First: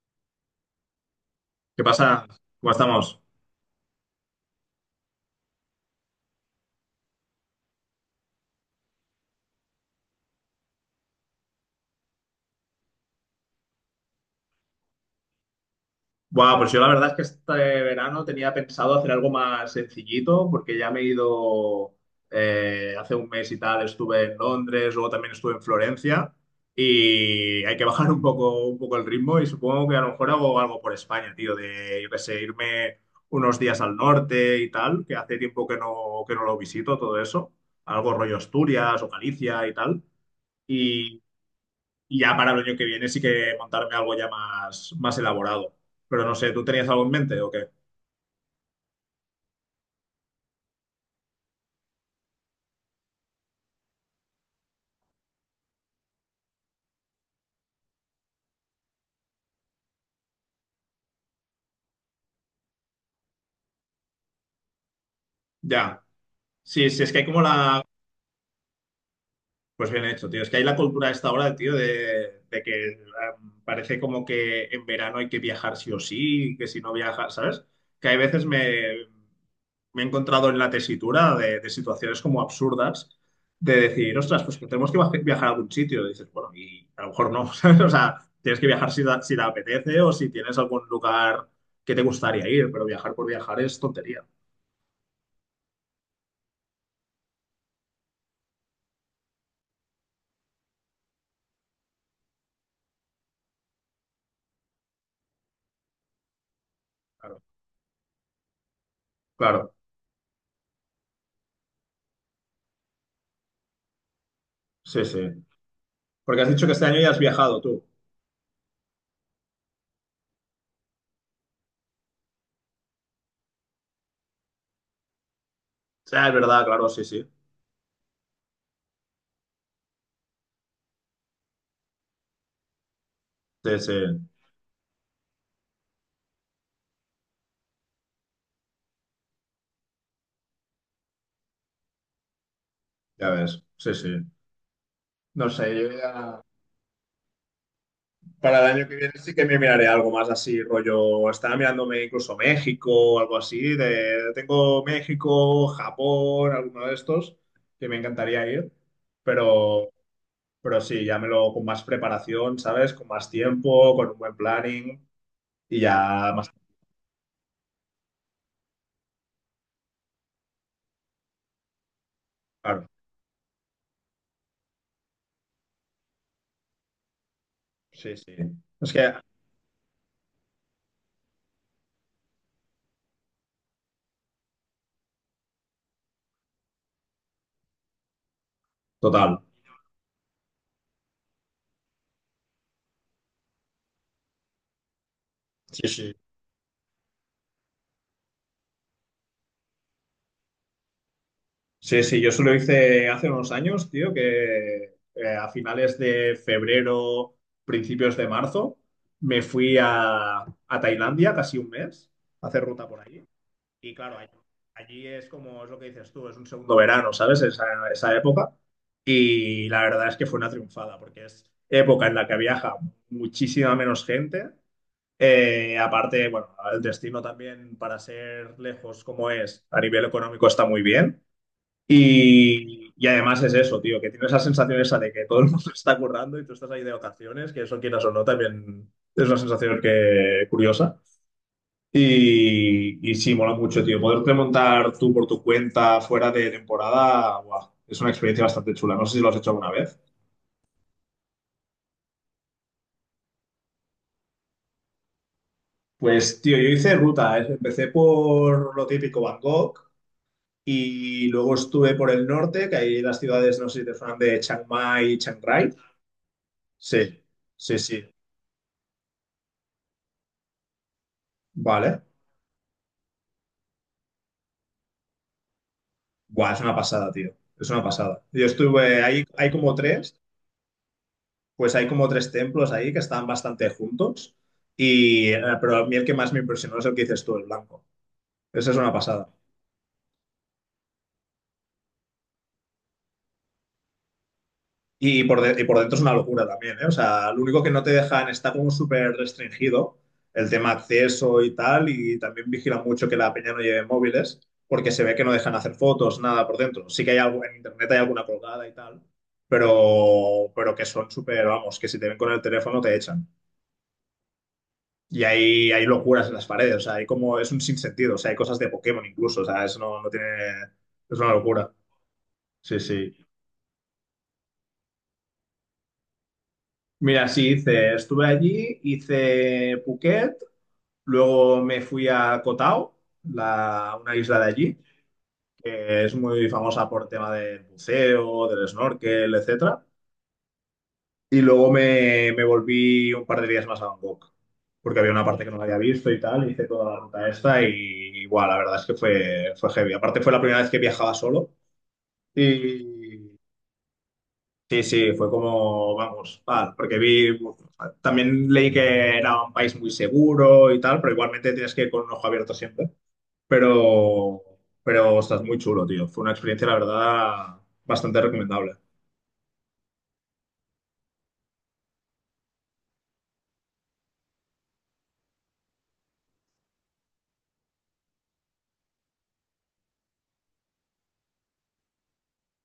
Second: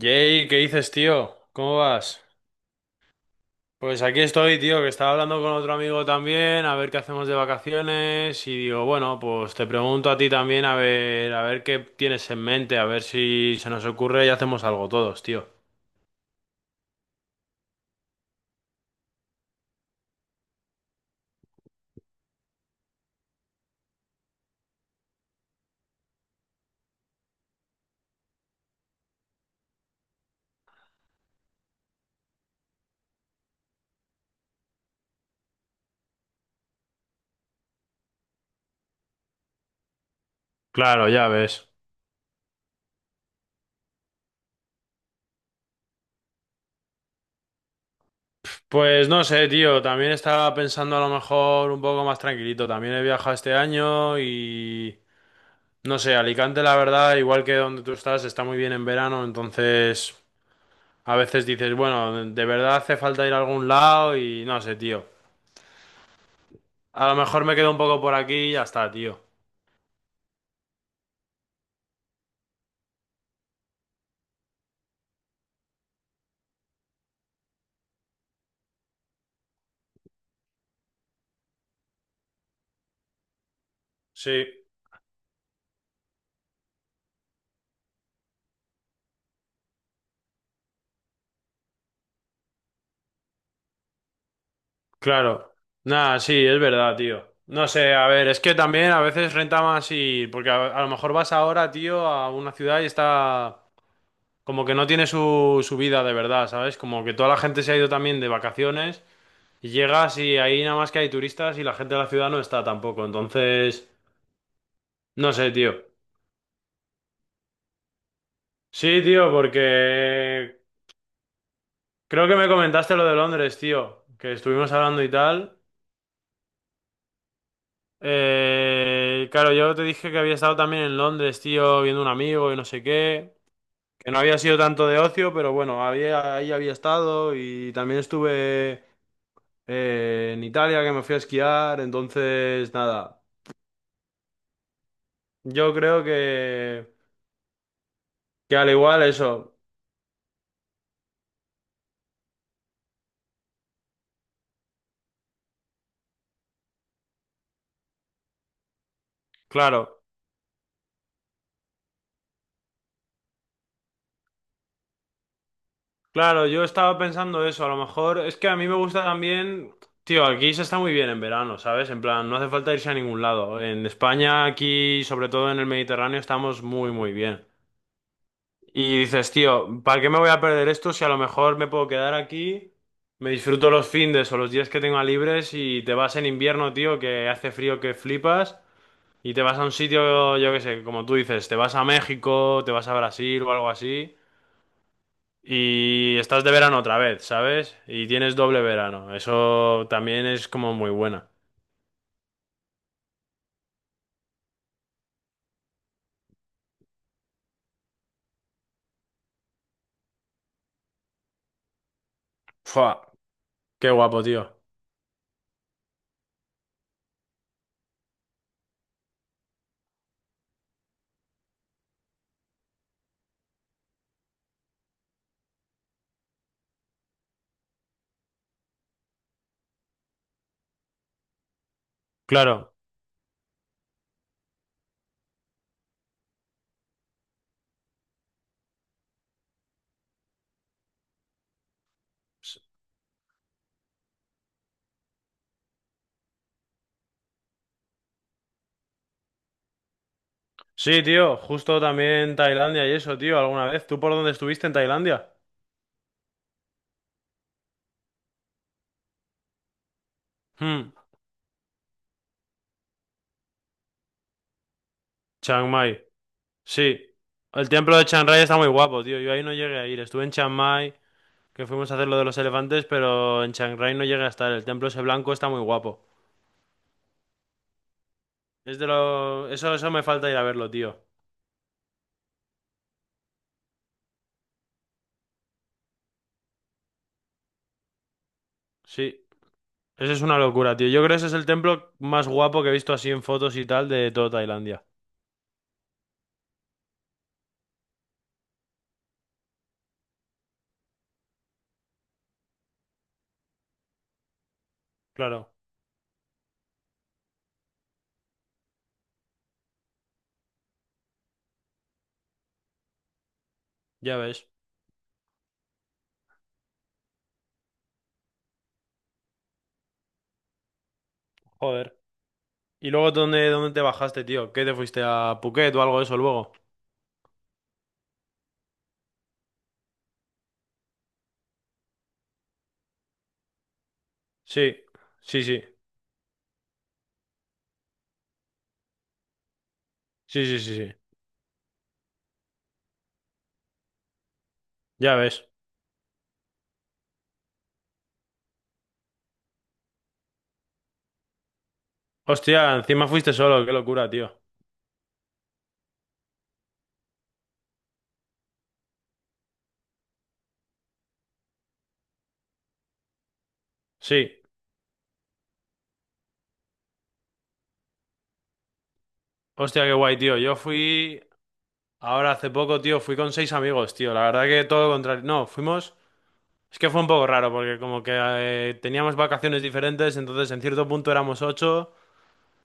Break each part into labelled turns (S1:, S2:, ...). S1: Jay, ¿qué dices, tío? ¿Cómo
S2: ¿Qué
S1: vas?
S2: pasa? ¿Cómo estamos?
S1: Pues aquí estoy, tío, que estaba hablando con otro amigo también, a ver qué hacemos de vacaciones y digo, bueno, pues te pregunto a ti también, a ver qué tienes en mente, a ver si se nos ocurre y hacemos algo todos, tío.
S2: Buah, pues yo la verdad es que este verano tenía pensado hacer algo más sencillito, porque ya me he ido hace un mes y tal, estuve en Londres, luego también estuve en Florencia, y hay que bajar un poco el ritmo, y supongo que a lo mejor hago algo por España, tío, de yo qué sé, irme unos días al norte y tal, que hace tiempo que no lo visito, todo eso, algo rollo Asturias o Galicia y tal.
S1: Claro,
S2: y
S1: ya ves.
S2: Y ya para el año que viene sí que montarme algo ya más, más elaborado. Pero no sé, ¿tú tenías algo en mente o qué?
S1: Pues no sé, tío, también estaba pensando a lo mejor un poco más tranquilito. También he viajado este año y no sé, Alicante, la verdad, igual que donde tú estás, está muy bien en verano, entonces. A veces dices, bueno, de verdad hace falta ir a algún lado y no sé, tío.
S2: Ya. Sí, sí,
S1: A
S2: es
S1: lo
S2: que hay como
S1: mejor me quedo un
S2: la...
S1: poco por aquí y ya está, tío.
S2: Pues bien hecho, tío. Es que hay la cultura a esta hora, tío, de que parece como que en verano hay que viajar sí o sí, que si no viajas, ¿sabes? Que hay veces me he encontrado en la tesitura de situaciones como absurdas de decir, ostras,
S1: Sí,
S2: pues que tenemos que viajar a algún sitio. Y dices, bueno, y a lo mejor no, ¿sabes? O sea, tienes que viajar si te apetece o si tienes algún lugar que te gustaría ir, pero viajar por viajar es tontería.
S1: claro. Nada, sí, es verdad, tío. No sé, a ver, es que también a veces renta más ir, porque a lo mejor vas ahora, tío, a una ciudad y está como que no tiene su vida de verdad, ¿sabes? Como que toda la
S2: Claro,
S1: gente se ha ido también de vacaciones y
S2: claro,
S1: llegas y ahí nada más que hay turistas y la gente de la ciudad no está tampoco. Entonces,
S2: sí,
S1: no
S2: sí.
S1: sé, tío.
S2: Porque has dicho que este año ya has viajado tú.
S1: Sí, tío, porque creo que me comentaste lo de Londres, tío, que estuvimos hablando y tal.
S2: Ah, es verdad, claro, sí, sí.
S1: Claro, yo te dije que había estado también en Londres, tío, viendo un amigo y no sé qué,
S2: Sí, sí,
S1: que no había sido tanto de ocio, pero bueno, ahí había estado y también estuve en Italia, que me fui a esquiar, entonces nada,
S2: ya ves. Sí, sí. No sé,
S1: yo
S2: yo
S1: creo
S2: ya
S1: que
S2: para
S1: al
S2: el año que
S1: igual
S2: viene sí que
S1: eso,
S2: me miraré algo más así, rollo. Estaba mirándome incluso México o algo así. De... Tengo México, Japón, alguno de estos que me encantaría ir. Pero,
S1: claro.
S2: pero sí, ya me lo con más preparación, ¿sabes? Con más tiempo, con un buen planning y ya
S1: Claro,
S2: más
S1: yo estaba pensando eso, a lo mejor es que a mí me gusta también, tío, aquí se está muy bien en verano, ¿sabes? En plan, no hace falta
S2: claro.
S1: irse a ningún lado. En España, aquí, sobre todo en el Mediterráneo, estamos muy, muy bien.
S2: Sí, sí. Es
S1: Y
S2: que,
S1: dices, tío, ¿para qué me voy a perder esto si a lo mejor me puedo quedar aquí, me disfruto los findes o los días que tenga libres y te vas en invierno, tío, que hace frío que flipas y te
S2: total.
S1: vas a un sitio, yo qué sé, como tú dices, te vas a México, te vas a Brasil o algo así.
S2: Sí, sí.
S1: Y estás de verano otra vez, ¿sabes? Y tienes doble verano. Eso también es como muy buena.
S2: Sí, sí, yo solo hice hace unos años, tío, que a finales de febrero, principios de marzo, me fui a Tailandia casi un mes a hacer ruta
S1: Fua,
S2: por allí.
S1: qué
S2: Y claro,
S1: guapo,
S2: allí,
S1: tío.
S2: allí es como es lo que dices tú, es un segundo verano, ¿sabes? Esa época. Y la verdad es que fue una triunfada, porque es época en la que viaja muchísima menos gente. Aparte, bueno, el destino también, para ser lejos como es, a nivel económico está muy bien.
S1: Claro.
S2: Y además es eso, tío, que tienes la sensación esa de que todo el mundo está currando y tú estás ahí de vacaciones, que eso quieras o no, también es una sensación que curiosa.
S1: S-
S2: Y sí, mola mucho, tío. Poderte montar tú por tu cuenta fuera de temporada, guau, es una experiencia bastante chula. No sé si lo has hecho alguna vez.
S1: Sí, tío, justo también Tailandia y eso, tío, alguna vez. ¿Tú por dónde estuviste en Tailandia?
S2: Pues, tío, yo hice ruta, ¿eh? Empecé por lo típico Bangkok
S1: Hmm,
S2: y luego estuve por el norte, que hay las ciudades, no sé si te suenan, de Chiang Mai y Chiang Rai.
S1: Chiang Mai. Sí.
S2: Sí,
S1: El
S2: sí,
S1: templo
S2: sí.
S1: de Chiang Rai está muy guapo, tío. Yo ahí no llegué a ir. Estuve en Chiang Mai, que fuimos a
S2: Vale.
S1: hacer lo de los elefantes, pero en Chiang Rai no llegué a estar. El templo ese blanco está muy guapo.
S2: Buah, es una pasada, tío. Es una pasada. Yo estuve ahí, hay como
S1: Eso, eso me
S2: tres,
S1: falta ir a verlo, tío.
S2: pues hay como tres templos ahí que están bastante juntos. Pero a mí el que más me impresionó es el que dices tú, el blanco. Esa es una
S1: Sí.
S2: pasada.
S1: Eso es una locura, tío. Yo creo que ese es el templo más guapo que he visto así en fotos y tal de toda Tailandia.
S2: Y por dentro es una locura también, ¿eh? O sea, lo único que no te dejan, está como súper restringido el tema acceso y tal, y también vigilan mucho que la peña no lleve móviles, porque se ve que no
S1: Claro,
S2: dejan hacer fotos, nada por dentro. Sí que hay algo, en internet hay alguna colgada y tal, pero que son súper, vamos, que si te ven con el teléfono te echan.
S1: ya ves.
S2: Y hay locuras en las paredes, o sea, hay como, es un sinsentido, o sea, hay cosas de Pokémon incluso, o sea, eso no, no tiene, es una locura.
S1: Joder.
S2: Sí,
S1: ¿Y luego
S2: sí.
S1: dónde te bajaste, tío? ¿Qué te fuiste a Phuket o algo de eso luego?
S2: Mira, sí, hice, estuve allí, hice Phuket. Luego me fui a Koh Tao, la, una isla de
S1: Sí,
S2: allí,
S1: sí, sí.
S2: que es muy famosa por tema del buceo, del snorkel, etcétera.
S1: Sí, sí, sí, sí.
S2: Y luego me volví un par de días más a Bangkok, porque había
S1: Ya
S2: una parte
S1: ves.
S2: que no había visto y tal, hice toda la ruta esta y igual, la verdad es que fue, fue heavy. Aparte fue la primera vez que viajaba solo
S1: Hostia, encima fuiste
S2: y
S1: solo, qué locura, tío.
S2: sí, sí, fue como, vamos, tal, porque vi, también leí que era un país muy seguro y tal, pero igualmente tienes que ir con un ojo abierto siempre.
S1: Sí.
S2: pero, pero estás muy chulo, tío. Fue una experiencia, la verdad, bastante recomendable.
S1: Hostia, qué guay, tío. Yo fui ahora hace poco, tío, fui con seis amigos, tío. La verdad que todo lo contrario. No, fuimos. Es que fue un poco raro porque como que teníamos vacaciones diferentes, entonces en cierto punto éramos ocho.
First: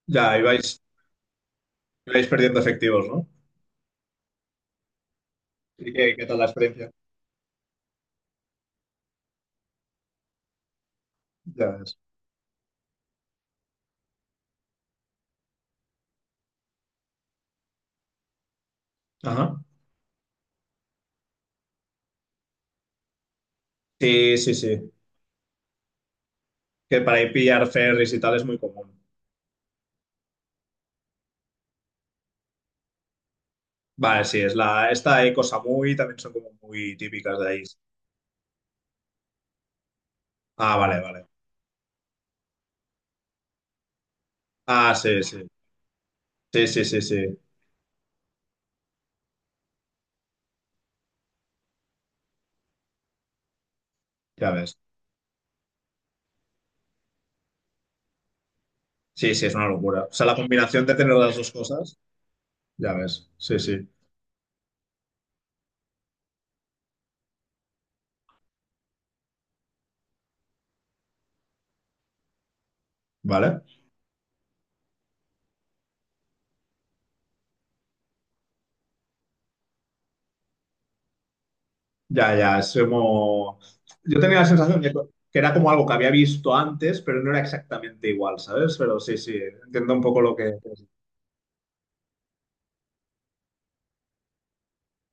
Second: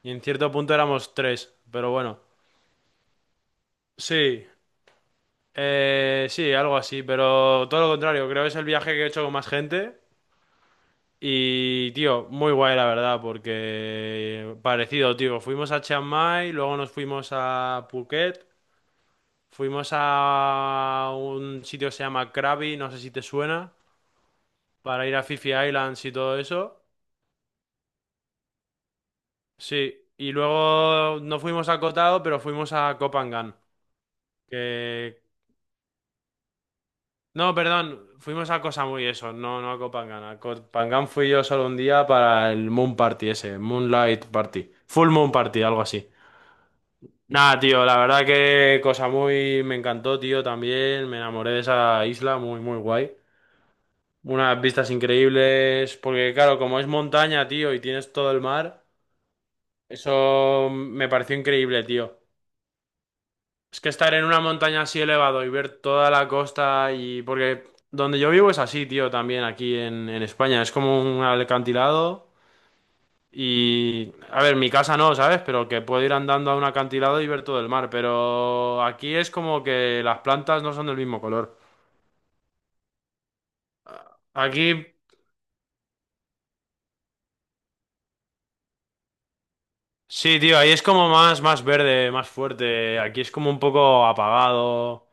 S1: Y en
S2: Ya,
S1: cierto punto
S2: ibais,
S1: éramos tres, pero bueno.
S2: ibais perdiendo efectivos, ¿no?
S1: Sí,
S2: ¿Y qué tal la
S1: sí, algo
S2: experiencia?
S1: así, pero todo lo contrario, creo que es el viaje que he hecho con más gente.
S2: Ya
S1: Y,
S2: ves.
S1: tío, muy guay la verdad, porque parecido, tío. Fuimos a Chiang Mai, luego nos fuimos a Phuket,
S2: Ajá.
S1: fuimos a un sitio que se llama Krabi, no sé si te suena,
S2: Sí, sí, sí.
S1: para ir a Phi Phi Islands y todo eso.
S2: Que para ir pillar ferries y tal es muy común.
S1: Sí, y luego no fuimos a Koh Tao, pero fuimos a Koh Phangan.
S2: Vale, sí, es la,
S1: Que
S2: esta y cosa muy también son como muy típicas de
S1: No,
S2: ahí.
S1: perdón, fuimos a cosa muy eso, no, no a Copangán. A
S2: Ah, vale,
S1: Copangán
S2: vale.
S1: fui yo solo un día para el Moon Party ese, Moonlight Party,
S2: Ah,
S1: Full
S2: sí,
S1: Moon
S2: sí.
S1: Party, algo así.
S2: Sí, sí, sí, sí.
S1: Nada, tío, la verdad que cosa muy me encantó, tío, también me enamoré de esa isla, muy, muy guay.
S2: Ya
S1: Unas
S2: ves.
S1: vistas increíbles, porque claro, como es montaña, tío, y tienes todo el mar,
S2: Sí, sí, es una locura. O sea, la
S1: eso
S2: combinación de
S1: me
S2: tener las
S1: pareció
S2: dos
S1: increíble,
S2: cosas,
S1: tío.
S2: ya ves. Sí,
S1: Es
S2: sí.
S1: que estar en una montaña así elevado y ver toda la costa y... Porque donde yo vivo es así, tío, también aquí en España. Es como un alcantilado
S2: Vale.
S1: y... A ver, mi casa no, ¿sabes? Pero que puedo ir andando a un acantilado y ver todo el mar. Pero aquí es como que las plantas no son del mismo color.
S2: Ya, ya, es como... Yo tenía la sensación
S1: Aquí...
S2: de que era como algo que había visto antes, pero no era exactamente igual, ¿sabes? Pero sí, sí, entiendo un poco lo
S1: Sí,
S2: que...
S1: tío, ahí es como más verde, más fuerte. Aquí es como un poco apagado.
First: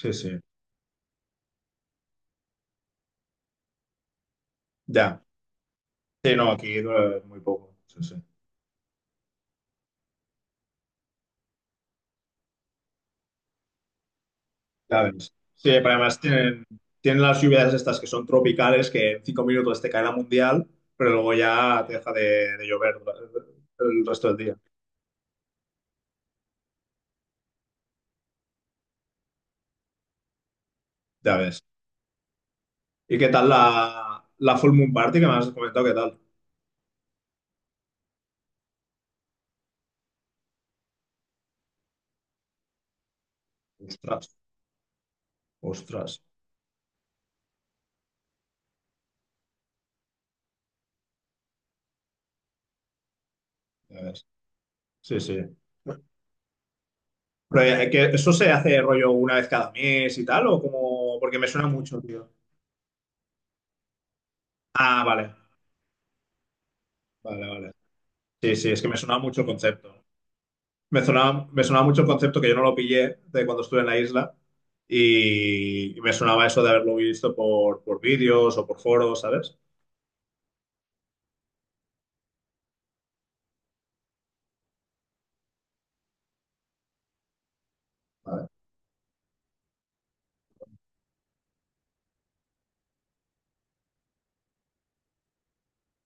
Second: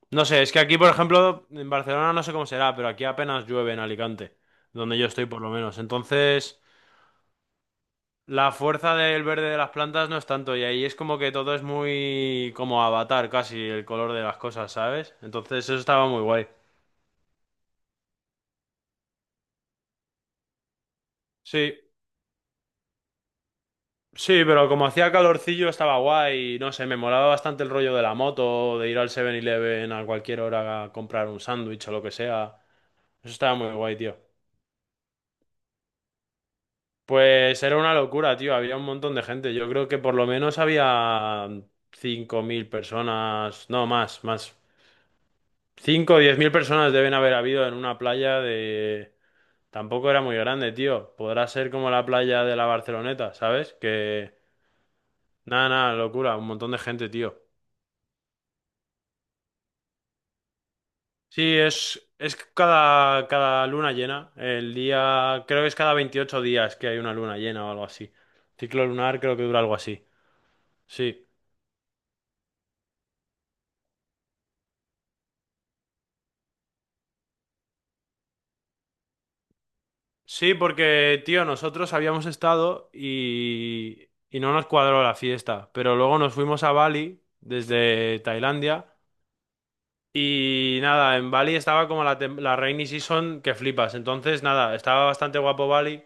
S2: Sí,
S1: No
S2: sí,
S1: sé, es que aquí, por ejemplo, en Barcelona no sé cómo será, pero aquí apenas llueve en Alicante, donde yo
S2: ya.
S1: estoy por lo menos.
S2: Sí, no,
S1: Entonces,
S2: aquí dura muy poco. Sí, sí.
S1: la fuerza del verde de las plantas no es tanto, y ahí es como que todo es muy como avatar casi el color de las cosas,
S2: Ya
S1: ¿sabes?
S2: ves.
S1: Entonces,
S2: Sí,
S1: eso
S2: pero
S1: estaba
S2: además
S1: muy guay.
S2: tienen las lluvias estas que son tropicales, que en 5 minutos te cae la mundial, pero luego
S1: Sí,
S2: ya te deja de llover dura- el resto del
S1: sí,
S2: día.
S1: pero como hacía calorcillo estaba guay, y no sé, me molaba bastante el rollo de la moto, de ir al 7-Eleven a cualquier hora a comprar
S2: Ya
S1: un
S2: ves.
S1: sándwich o lo que sea.
S2: ¿Y qué
S1: Eso
S2: tal
S1: estaba muy guay, tío.
S2: la Full Moon Party que me has comentado? ¿Qué tal?
S1: Pues era una locura, tío. Había un montón de gente. Yo creo que por lo menos había 5.000 personas. No, más,
S2: Ostras,
S1: más. 5, o
S2: ostras.
S1: 10.000 personas deben haber habido en una playa de... Tampoco era muy grande, tío. Podrá ser como la playa de la Barceloneta, ¿sabes?
S2: Ya ves. Sí, sí.
S1: Nada, nada, locura. Un montón de gente, tío.
S2: Pero, que ¿eso se hace rollo una vez cada mes y tal? ¿O como...? Porque me
S1: Sí,
S2: suena mucho,
S1: es,
S2: tío.
S1: es cada luna llena.
S2: Ah, vale,
S1: Creo que es cada 28 días que hay una luna
S2: vale,
S1: llena o
S2: vale.
S1: algo así.
S2: Sí, sí, es
S1: Ciclo
S2: que me sonaba
S1: lunar creo
S2: mucho
S1: que
S2: el
S1: dura algo
S2: concepto.
S1: así. Sí.
S2: Me sonaba mucho el concepto que yo no lo pillé de cuando estuve en la isla y me sonaba eso de haberlo visto por vídeos o por foros, ¿sabes?
S1: Sí, porque, tío, nosotros habíamos estado y no nos cuadró la fiesta, pero luego nos fuimos a Bali desde
S2: Vale.
S1: Tailandia y nada, en Bali estaba como la rainy season que flipas, entonces nada, estaba bastante guapo Bali,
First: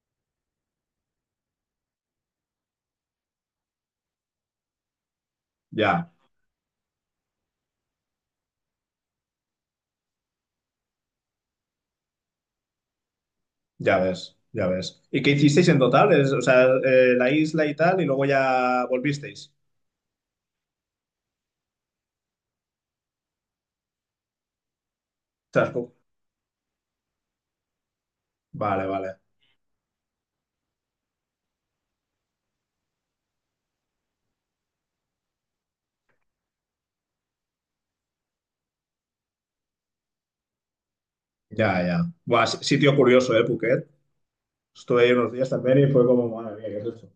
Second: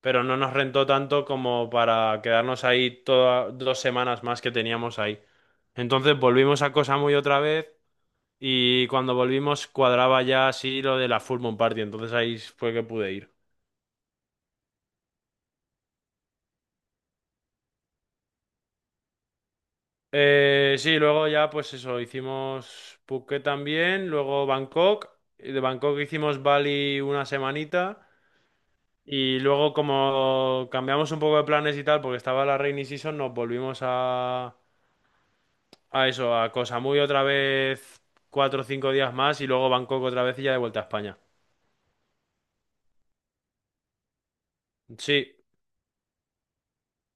S1: pero no nos rentó tanto como para quedarnos ahí todas 2 semanas más que teníamos ahí.
S2: Ya,
S1: Entonces volvimos a Koh Samui otra vez y cuando volvimos cuadraba ya así lo de la Full Moon Party, entonces ahí fue que pude ir.
S2: ya ves, ya ves. ¿Y qué hicisteis en total? Es- o sea, la isla y tal, y luego ya volvisteis.
S1: Sí, luego ya pues eso, hicimos Phuket también, luego Bangkok, y de
S2: Ostras, pu-
S1: Bangkok hicimos Bali una semanita
S2: Vale, vale.
S1: y luego como cambiamos un poco de planes y tal porque estaba la rainy season nos volvimos a eso, a Koh Samui otra vez 4 o 5 días más y luego Bangkok otra vez y ya de vuelta a España.
S2: Ya, ya. Buah, si- sitio curioso, ¿eh, Phuket? Estuve ahí
S1: Sí,
S2: unos días también y fue como, madre mía, ¿qué es esto?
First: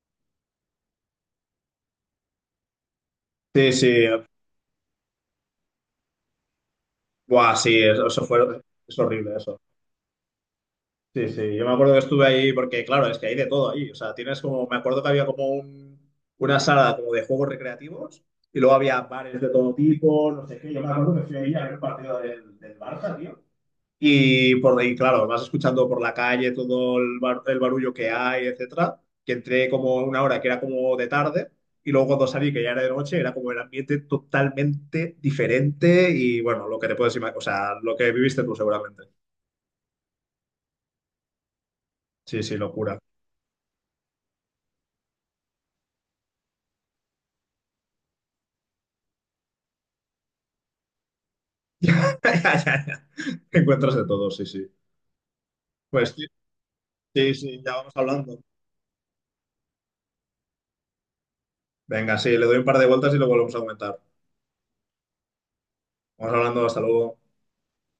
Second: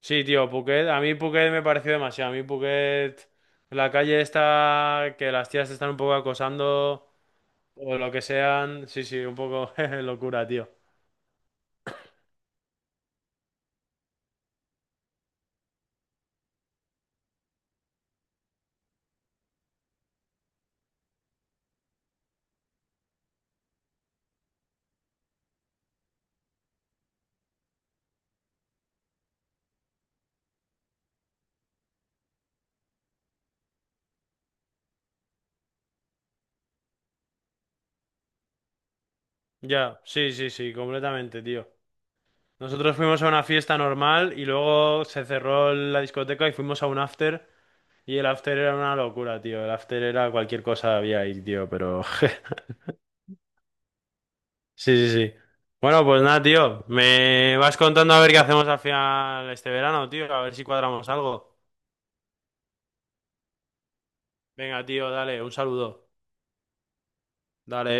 S1: sí, tío, Phuket, a mí Phuket me pareció demasiado,
S2: Sí,
S1: la
S2: sí,
S1: calle está, que las tías te están un poco acosando.
S2: buah, sí,
S1: O lo que
S2: eso, fue,
S1: sean,
S2: es
S1: sí, sí, un
S2: horrible eso.
S1: poco jeje, locura, tío.
S2: Sí, sí, yo me acuerdo que estuve ahí porque, claro, es que hay de todo ahí. O sea, tienes como, me acuerdo que había como un, una sala como de juegos recreativos y luego había bares de todo tipo, no sé qué. Yo me acuerdo que fui ahí a ver un partido del Barça, tío. Y por ahí, claro, vas escuchando por la calle todo el barullo que hay, etcétera. Que entré como una hora que era como de tarde y luego cuando salí, que ya era de noche, era como el ambiente totalmente diferente y bueno, lo que te puedes imaginar, o sea, lo que viviste tú seguramente.
S1: Ya, sí, sí, sí, completamente, tío.
S2: Sí, sí,
S1: Nosotros
S2: locura.
S1: fuimos a una fiesta normal y luego se cerró la discoteca y fuimos a un after. Y el after era una locura, tío. El after era cualquier cosa había ahí, tío, pero...
S2: Ya, ya, ya. Encuentras de todo, sí, sí.
S1: Sí, sí, sí. Bueno,
S2: Pues
S1: pues
S2: sí,
S1: nada, tío.
S2: sí,
S1: Me
S2: sí, ya
S1: vas
S2: vamos
S1: contando a ver qué
S2: hablando.
S1: hacemos al final este verano, tío. A ver si cuadramos algo.
S2: Venga, sí, le doy un par de vueltas y lo volvemos a aumentar.
S1: Venga, tío, dale, un saludo.
S2: Vamos hablando, hasta luego.
S1: Dale.